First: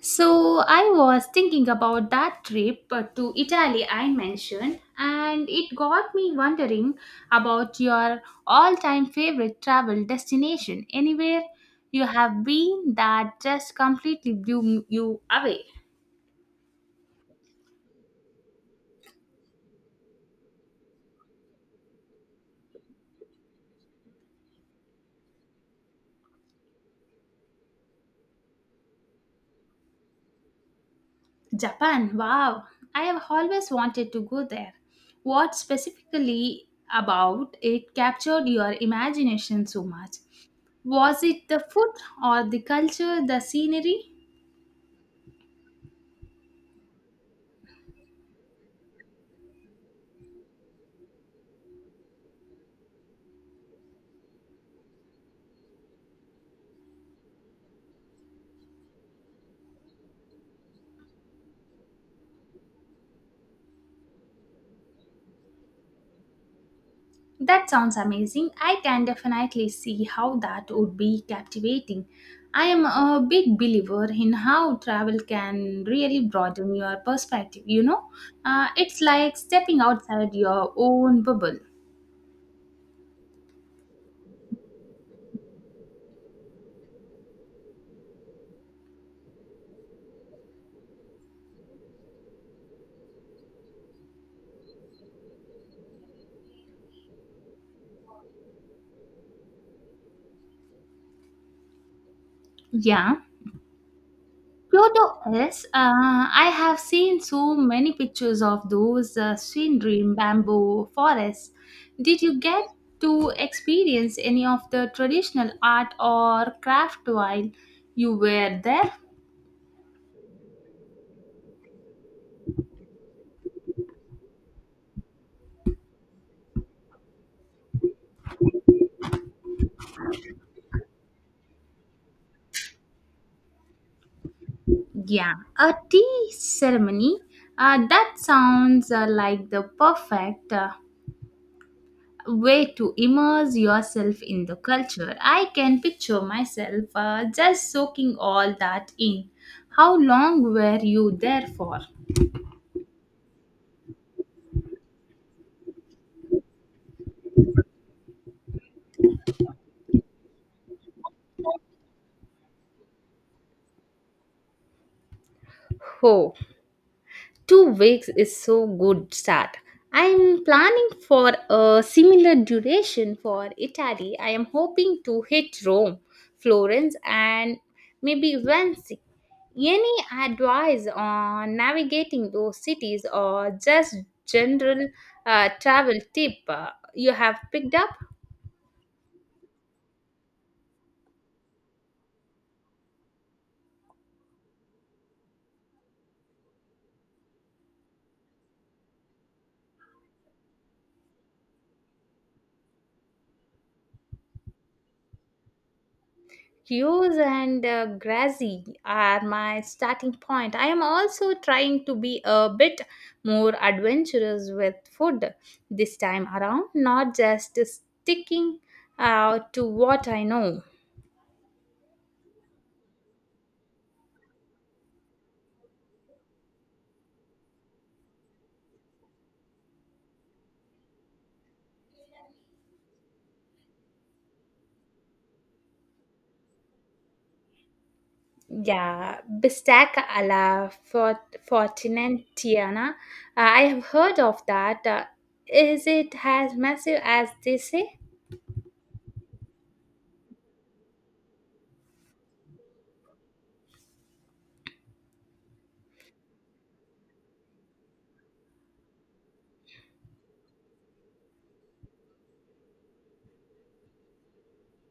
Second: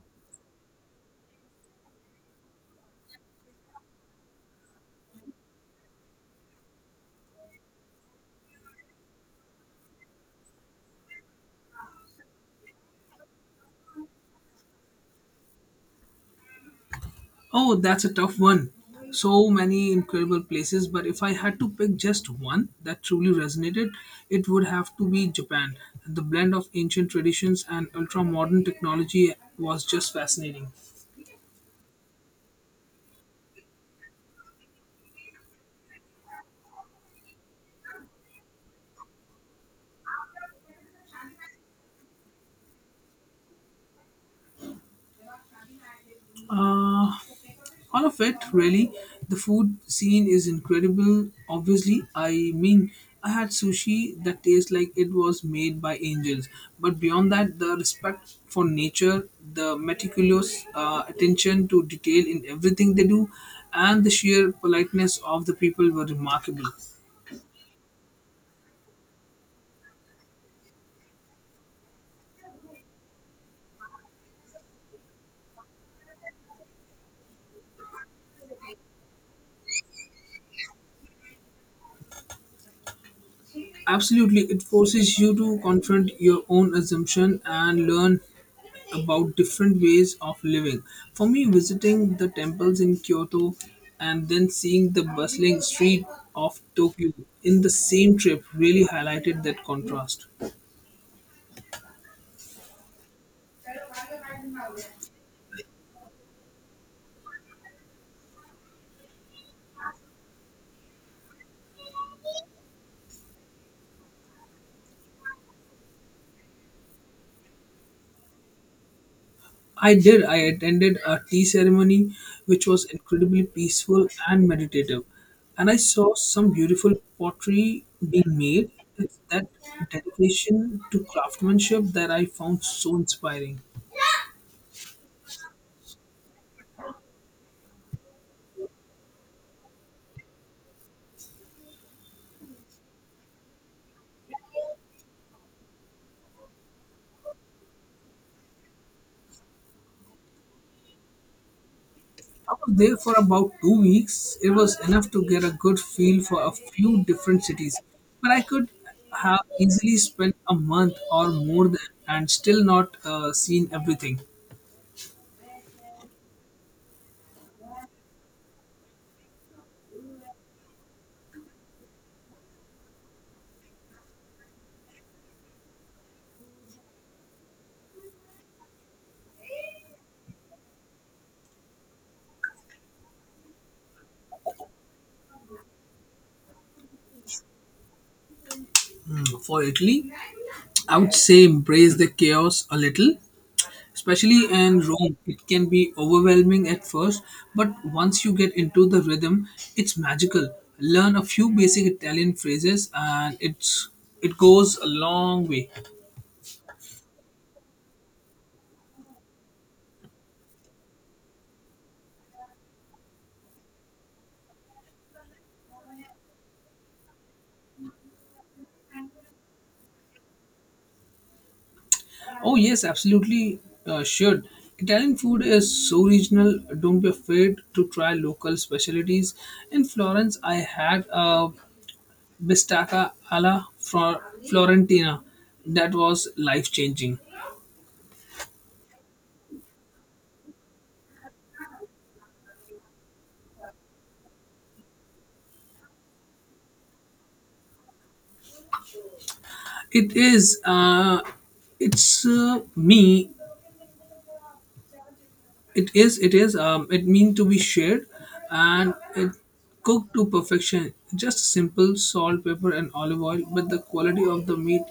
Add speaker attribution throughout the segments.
Speaker 1: So I was thinking about that trip to Italy I mentioned, and it got me wondering about your all-time favorite travel destination. Anywhere you have been that just completely blew you away.
Speaker 2: Oh, that's a tough one. So many incredible places, but if I had to pick just one that truly resonated, it would have to be Japan. The blend of ancient traditions and ultra modern technology was just fascinating.
Speaker 1: Japan, wow! I have always wanted to go there. What specifically about it captured your imagination so much? Was it the food or the culture, the scenery?
Speaker 2: Uh, All of it, really. The food scene is incredible, obviously. I mean, I had sushi that tastes like it was made by angels. But beyond that, the respect for nature, the meticulous attention to detail in everything they do, and the sheer politeness of the people were remarkable.
Speaker 1: That sounds amazing. I can definitely see how that would be captivating. I am a big believer in how travel can really broaden your perspective, you know? It's like stepping outside your own bubble.
Speaker 2: Absolutely, it forces you to confront your own assumption and learn about different ways of living. For me, visiting the temples in Kyoto and then seeing the bustling street of Tokyo in the same trip really highlighted that contrast.
Speaker 1: Yeah. Kyoto is, I have seen so many pictures of those scenery bamboo forests. Did you get to experience any of the traditional art or craft while you were there?
Speaker 2: I did. I attended a tea ceremony which was incredibly peaceful and meditative. And I saw some beautiful pottery being made. It's that dedication to craftsmanship that I found so inspiring.
Speaker 1: Yeah, a tea ceremony. That sounds like the perfect way to immerse yourself in the culture. I can picture myself just soaking all that in. How long were you there for?
Speaker 2: I was there for about 2 weeks. It was enough to get a good feel for a few different cities. But I could have easily spent a month or more than, and still not seen everything.
Speaker 1: Oh. 2 weeks is so good start. I am planning for a similar duration for Italy. I am hoping to hit Rome, Florence, and maybe Venice. Any advice on navigating those cities or just general travel tip you have picked up?
Speaker 2: For Italy, I would say embrace the chaos a little, especially in Rome. It can be overwhelming at first, but once you get into the rhythm, it's magical. Learn a few basic Italian phrases, and it goes a long way.
Speaker 1: Cues and Grazi are my starting point. I am also trying to be a bit more adventurous with food this time around, not just sticking to what I know.
Speaker 2: Oh yes, absolutely should. Italian food is so regional. Don't be afraid to try local specialties. In Florence, I had a bistecca alla Fro- Florentina that was life changing.
Speaker 1: Yeah, bistecca alla Fortinettiana. I have heard of that. Is it as massive as they say?
Speaker 2: It is. It's me. It is. It mean to be shared, and it cooked to perfection. Just simple salt, pepper, and olive oil, but the quality of the meat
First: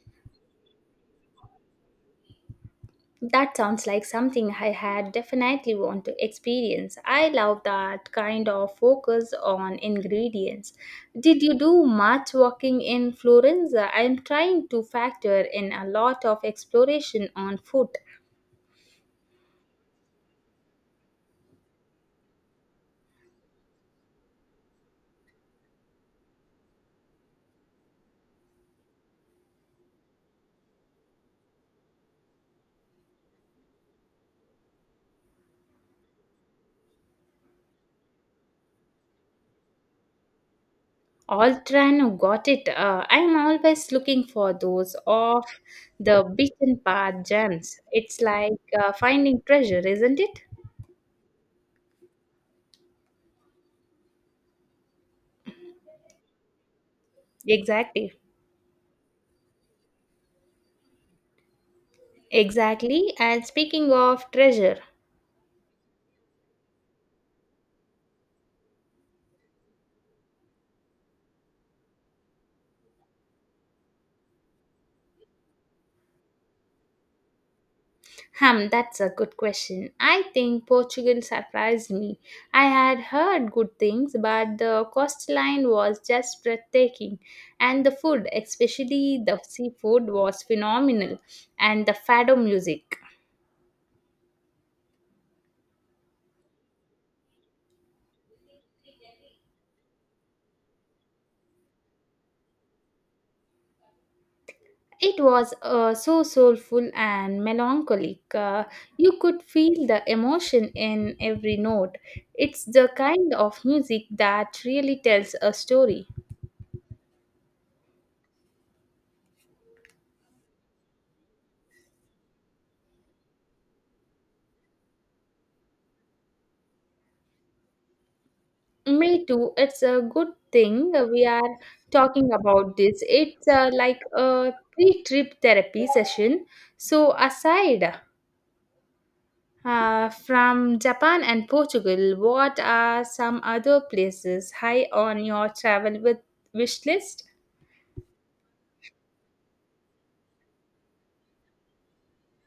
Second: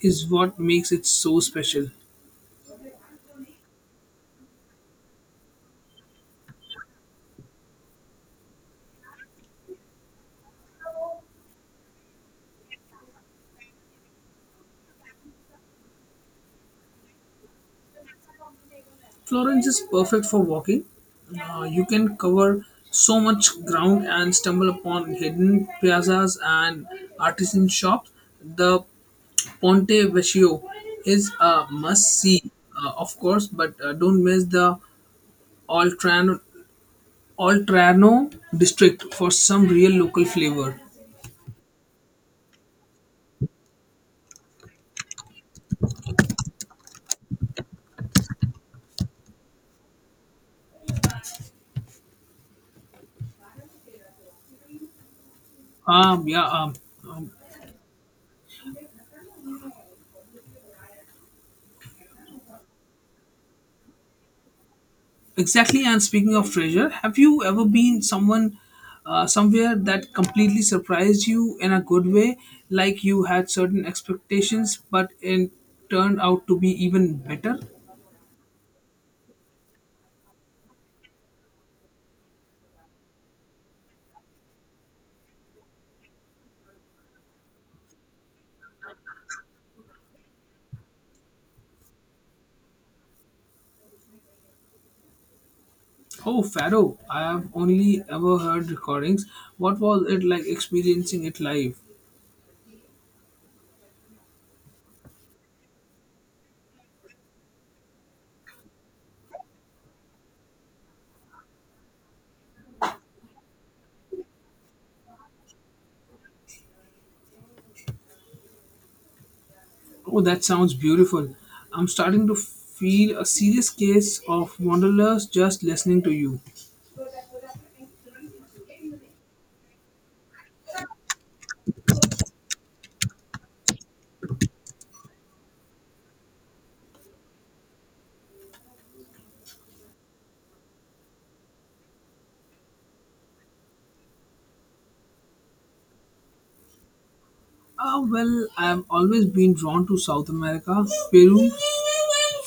Speaker 2: is what makes it so special.
Speaker 1: That sounds like something I had definitely want to experience. I love that kind of focus on ingredients. Did you do much walking in Florence? I'm trying to factor in a lot of exploration on foot.
Speaker 2: Florence is perfect for walking. You can cover so much ground and stumble upon hidden piazzas and artisan shops. The Ponte Vecchio is a must see, of course, but don't miss the Oltrano, Oltrano district for some real local flavor.
Speaker 1: Oltrano got it. I'm always looking for those off the beaten path gems. It's like finding treasure, isn't it?
Speaker 2: Um, yeah, um, um,
Speaker 1: Exactly. Exactly. And speaking of treasure,
Speaker 2: exactly. And speaking of treasure, have you ever been someone somewhere that completely surprised you in a good way, like you had certain expectations, but it turned out to be even better?
Speaker 1: hmm, that's a good question. I think Portugal surprised me. I had heard good things, but the coastline was just breathtaking, and the food, especially the seafood, was phenomenal, and the fado music.
Speaker 2: Oh, Faro, I have only ever heard recordings. What was it like experiencing it live?
Speaker 1: It was so soulful and melancholic. You could feel the emotion in every note. It's the kind of music that really tells a story.
Speaker 2: Oh, that sounds beautiful. I'm starting to feel a serious case of wanderlust just listening to you.
Speaker 1: Me too. It's a good thing we are talking about this. It's like a pre trip therapy session. So, aside from Japan and Portugal, what are some other places high on your travel with wish list?
Speaker 2: Ah, well, I've always been drawn to South America, Peru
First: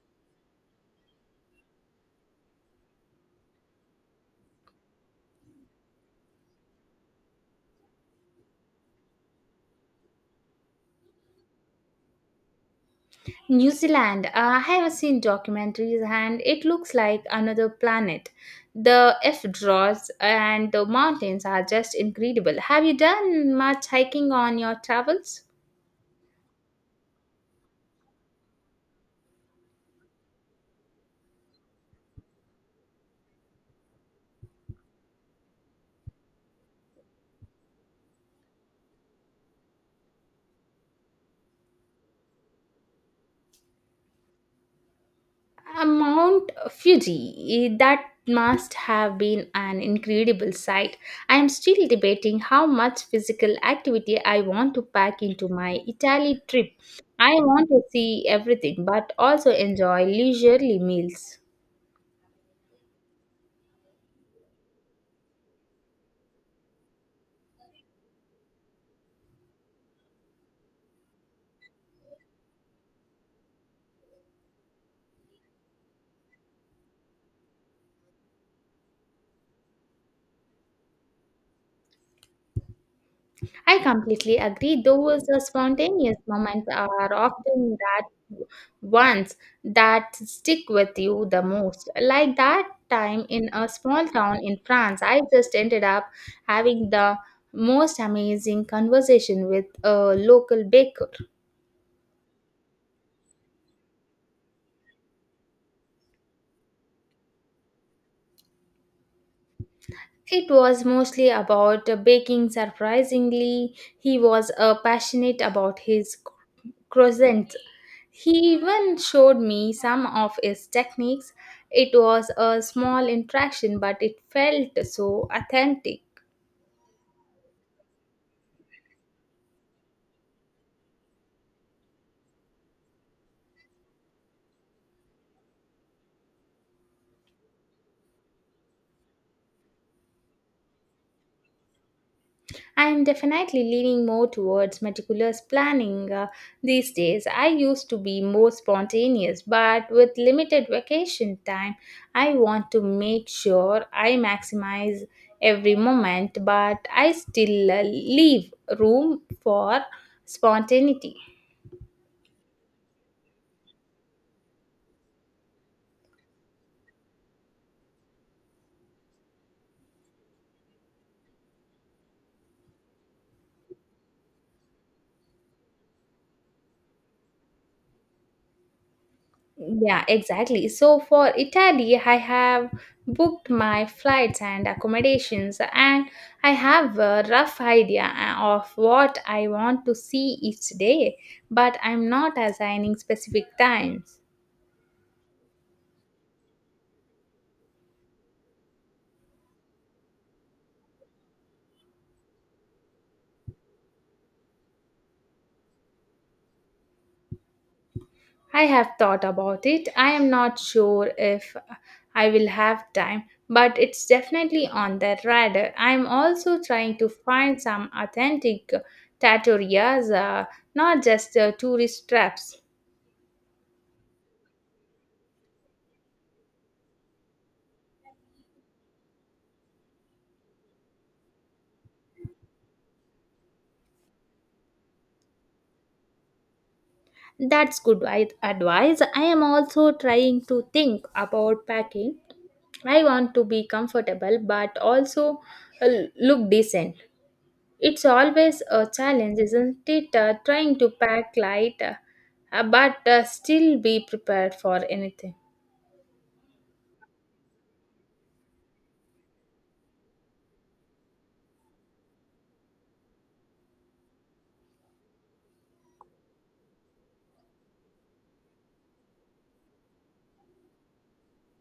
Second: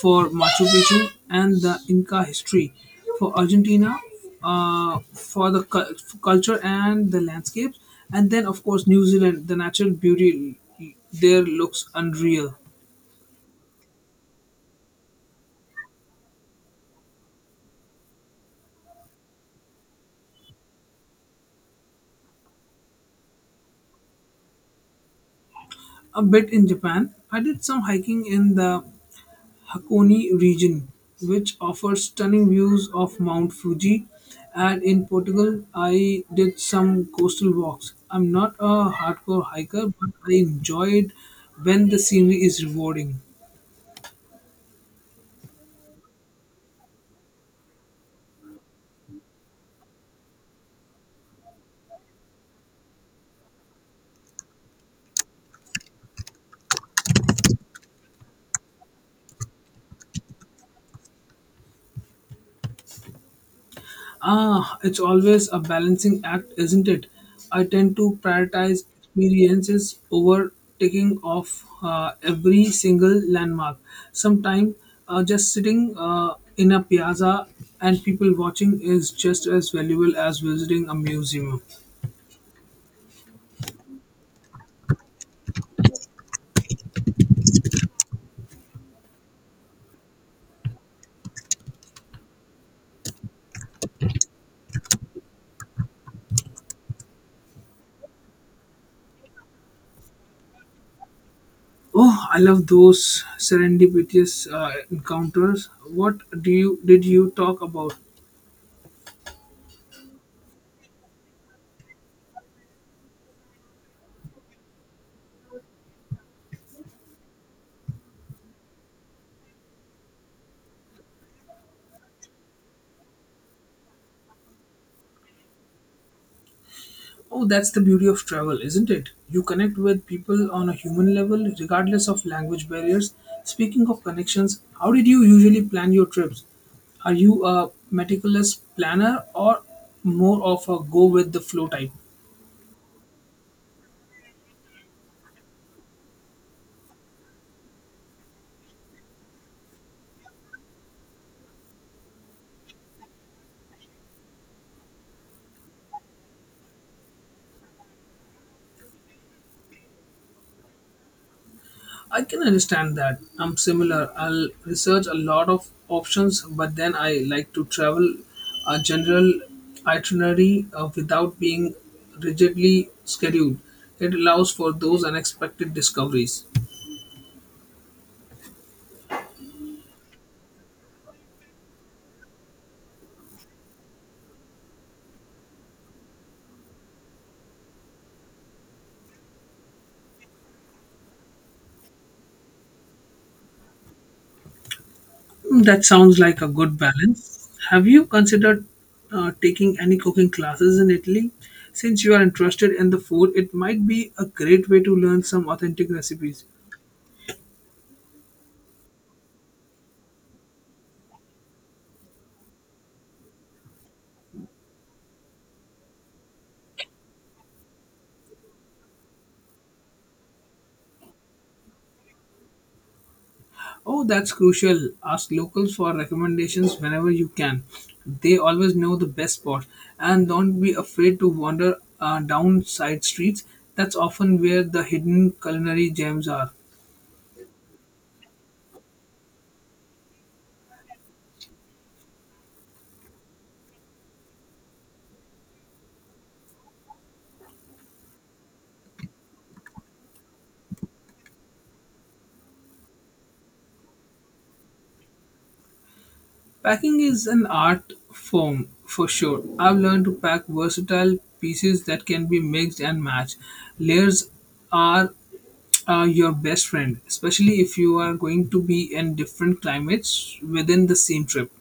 Speaker 2: for Machu Picchu and the Inca history, for Argentina for the culture and the landscapes, and then of course New Zealand. The natural beauty there looks unreal.
Speaker 1: New Zealand. I have seen documentaries and it looks like another planet. The F draws and the mountains are just incredible. Have you done much hiking on your travels?
Speaker 2: A bit in Japan, I did some hiking in the Hakone region, which offers stunning views of Mount Fuji. And in Portugal, I did some coastal walks. I'm not a hardcore hiker, but I enjoyed when the scenery is rewarding.
Speaker 1: Mount Fuji, eh, that must have been an incredible sight. I am still debating how much physical activity I want to pack into my Italy trip. I want to see everything but also enjoy leisurely meals.
Speaker 2: Ah, it's always a balancing act, isn't it? I tend to prioritize experiences over taking off every single landmark. Sometimes just sitting in a piazza and people watching is just as valuable as visiting a museum.
Speaker 1: I completely agree. Those spontaneous moments are often that ones that stick with you the most. Like that time in a small town in France, I just ended up having the most amazing conversation with a local baker.
Speaker 2: Oh, I love those serendipitous encounters. What do you did you talk about?
Speaker 1: It was mostly about baking. Surprisingly, he was passionate about his croissants. He even showed me some of his techniques. It was a small interaction, but it felt so authentic.
Speaker 2: Oh, that's the beauty of travel, isn't it? You connect with people on a human level, regardless of language barriers. Speaking of connections, how did you usually plan your trips? Are you a meticulous planner or more of a go with the flow type?
Speaker 1: I am definitely leaning more towards meticulous planning these days. I used to be more spontaneous, but with limited vacation time, I want to make sure I maximize every moment, but I still leave room for spontaneity.
Speaker 2: I can understand that. I'm similar. I'll research a lot of options, but then I like to travel a general itinerary without being rigidly scheduled. It allows for those unexpected discoveries.
Speaker 1: Yeah, exactly. So for Italy, I have booked my flights and accommodations, and I have a rough idea of what I want to see each day, but I'm not assigning specific times.
Speaker 2: That sounds like a good balance. Have you considered taking any cooking classes in Italy? Since you are interested in the food, it might be a great way to learn some authentic recipes.
Speaker 1: I have thought about it. I am not sure if I will have time, but it's definitely on the radar. I'm also trying to find some authentic trattorias, not just tourist traps.
Speaker 2: Oh, that's crucial. Ask locals for recommendations whenever you can. They always know the best spot. And don't be afraid to wander down side streets. That's often where the hidden culinary gems are.
Speaker 1: That's good advice. I am also trying to think about packing. I want to be comfortable but also uh, look decent. It's always a challenge, isn't it? Trying to pack light, but still be prepared for anything.
Speaker 2: Packing is an art form for sure. I've learned to pack versatile pieces that can be mixed and matched. Layers are your best friend, especially if you are going to be in different climates within the same trip.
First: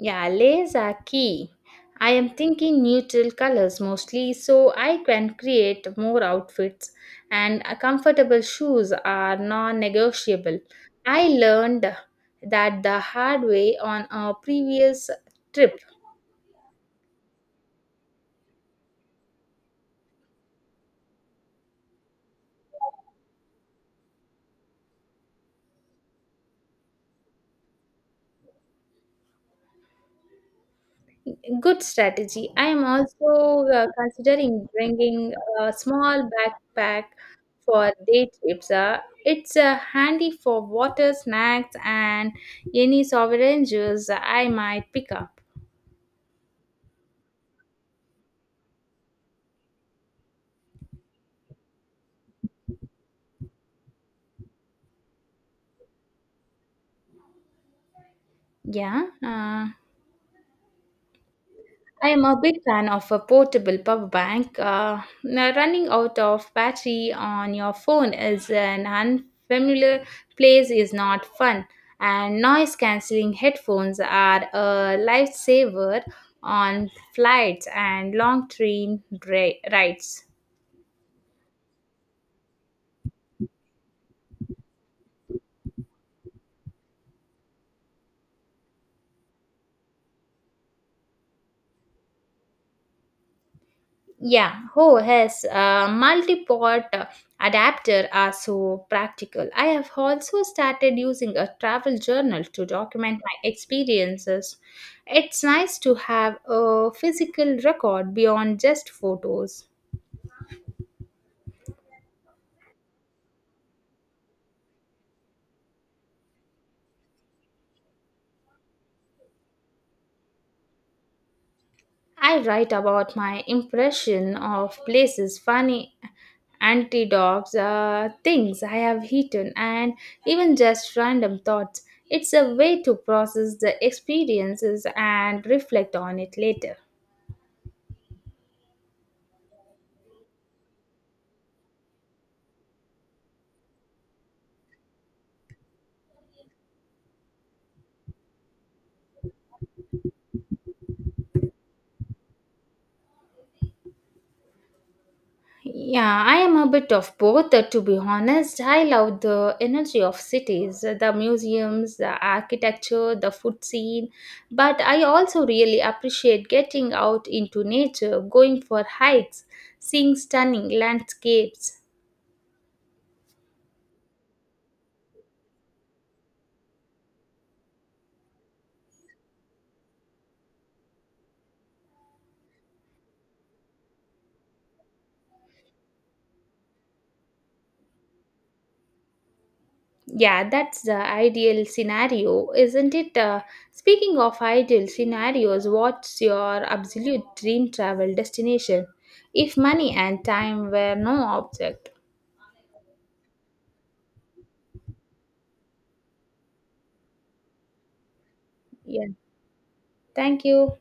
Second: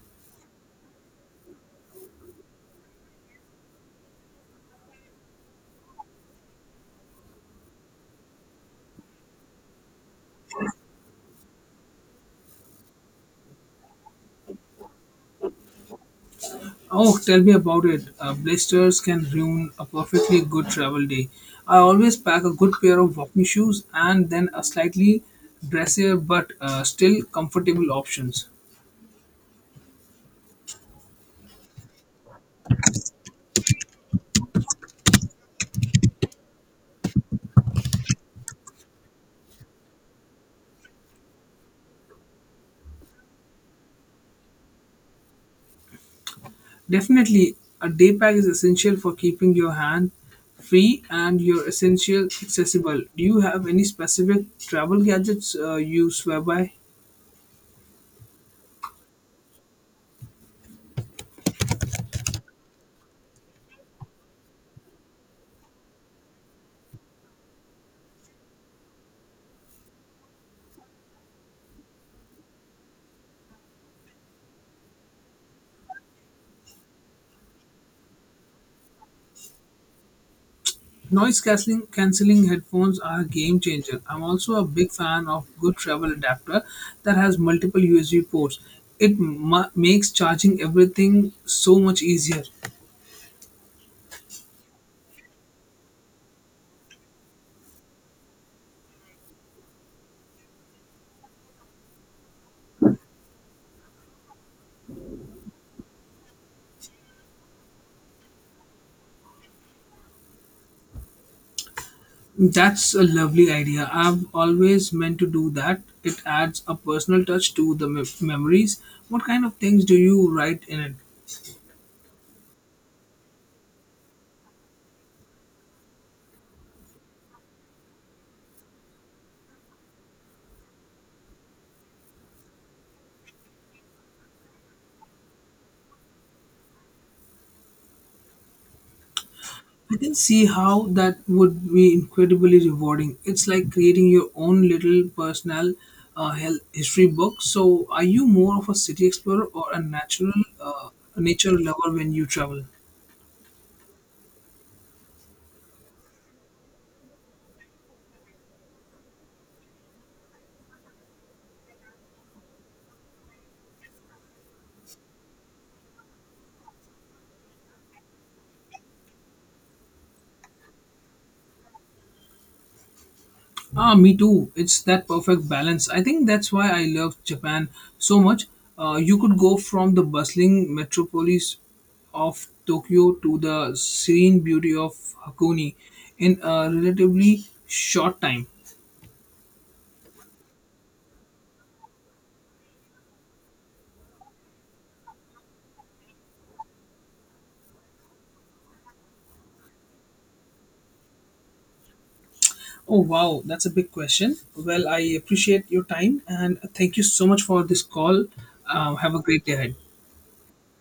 Speaker 1: Yeah, layers are key. I am thinking neutral colors mostly so I can create more outfits and comfortable shoes are non-negotiable. I learned that the hard way on a previous trip.
Speaker 2: Oh, tell me about it. Blisters can ruin a perfectly good travel day. I always pack a good pair of walking shoes and then a slightly dressier but still comfortable options.
Speaker 1: Good strategy. I am also considering bringing a small backpack for day trips. It's handy for water, snacks, and any sovereign juice I might pick up.
Speaker 2: Definitely, a day pack is essential for keeping your hand free and your essential accessible. Do you have any specific travel gadgets you swear by?
Speaker 1: Yeah. I am a big fan of a portable power bank. Now running out of battery on your phone is an unfamiliar place is not fun, and noise cancelling headphones are a lifesaver on flights and long train rides.
Speaker 2: Noise cancelling headphones are a game changer. I'm also a big fan of good travel adapter that has multiple USB ports. It makes charging everything so much easier.
Speaker 1: Yeah, oh yes, multi-port adapter are so practical. I have also started using a travel journal to document my experiences. It's nice to have a physical record beyond just photos.
Speaker 2: That's a lovely idea. I've always meant to do that. It adds a personal touch to the memories. What kind of things do you write in it?
Speaker 1: I write about my impression of places, funny antidotes, things I have eaten, and even just random thoughts. It's a way to process the experiences and reflect on it later.
Speaker 2: I can see how that would be incredibly rewarding. It's like creating your own little personal health history book. So, are you more of a city explorer or a natural uh, nature lover when you travel?
Speaker 1: Yeah, I am a bit of both, to be honest. I love the energy of cities, the museums, the architecture, the food scene, but I also really appreciate getting out into nature, going for hikes, seeing stunning landscapes.
Speaker 2: Ah, me too. It's that perfect balance. I think that's why I love Japan so much. You could go from the bustling metropolis of Tokyo to the serene beauty of Hakone in a relatively short time.
Speaker 1: Yeah, that's the ideal scenario, isn't it? Speaking of ideal scenarios, what's your absolute dream travel destination? If money and time were no object.
Speaker 2: Oh, wow, that's a big question. Well, I appreciate your time and thank you so much for this call.
Speaker 1: Yeah,
Speaker 2: Have a great day ahead.
Speaker 1: thank you.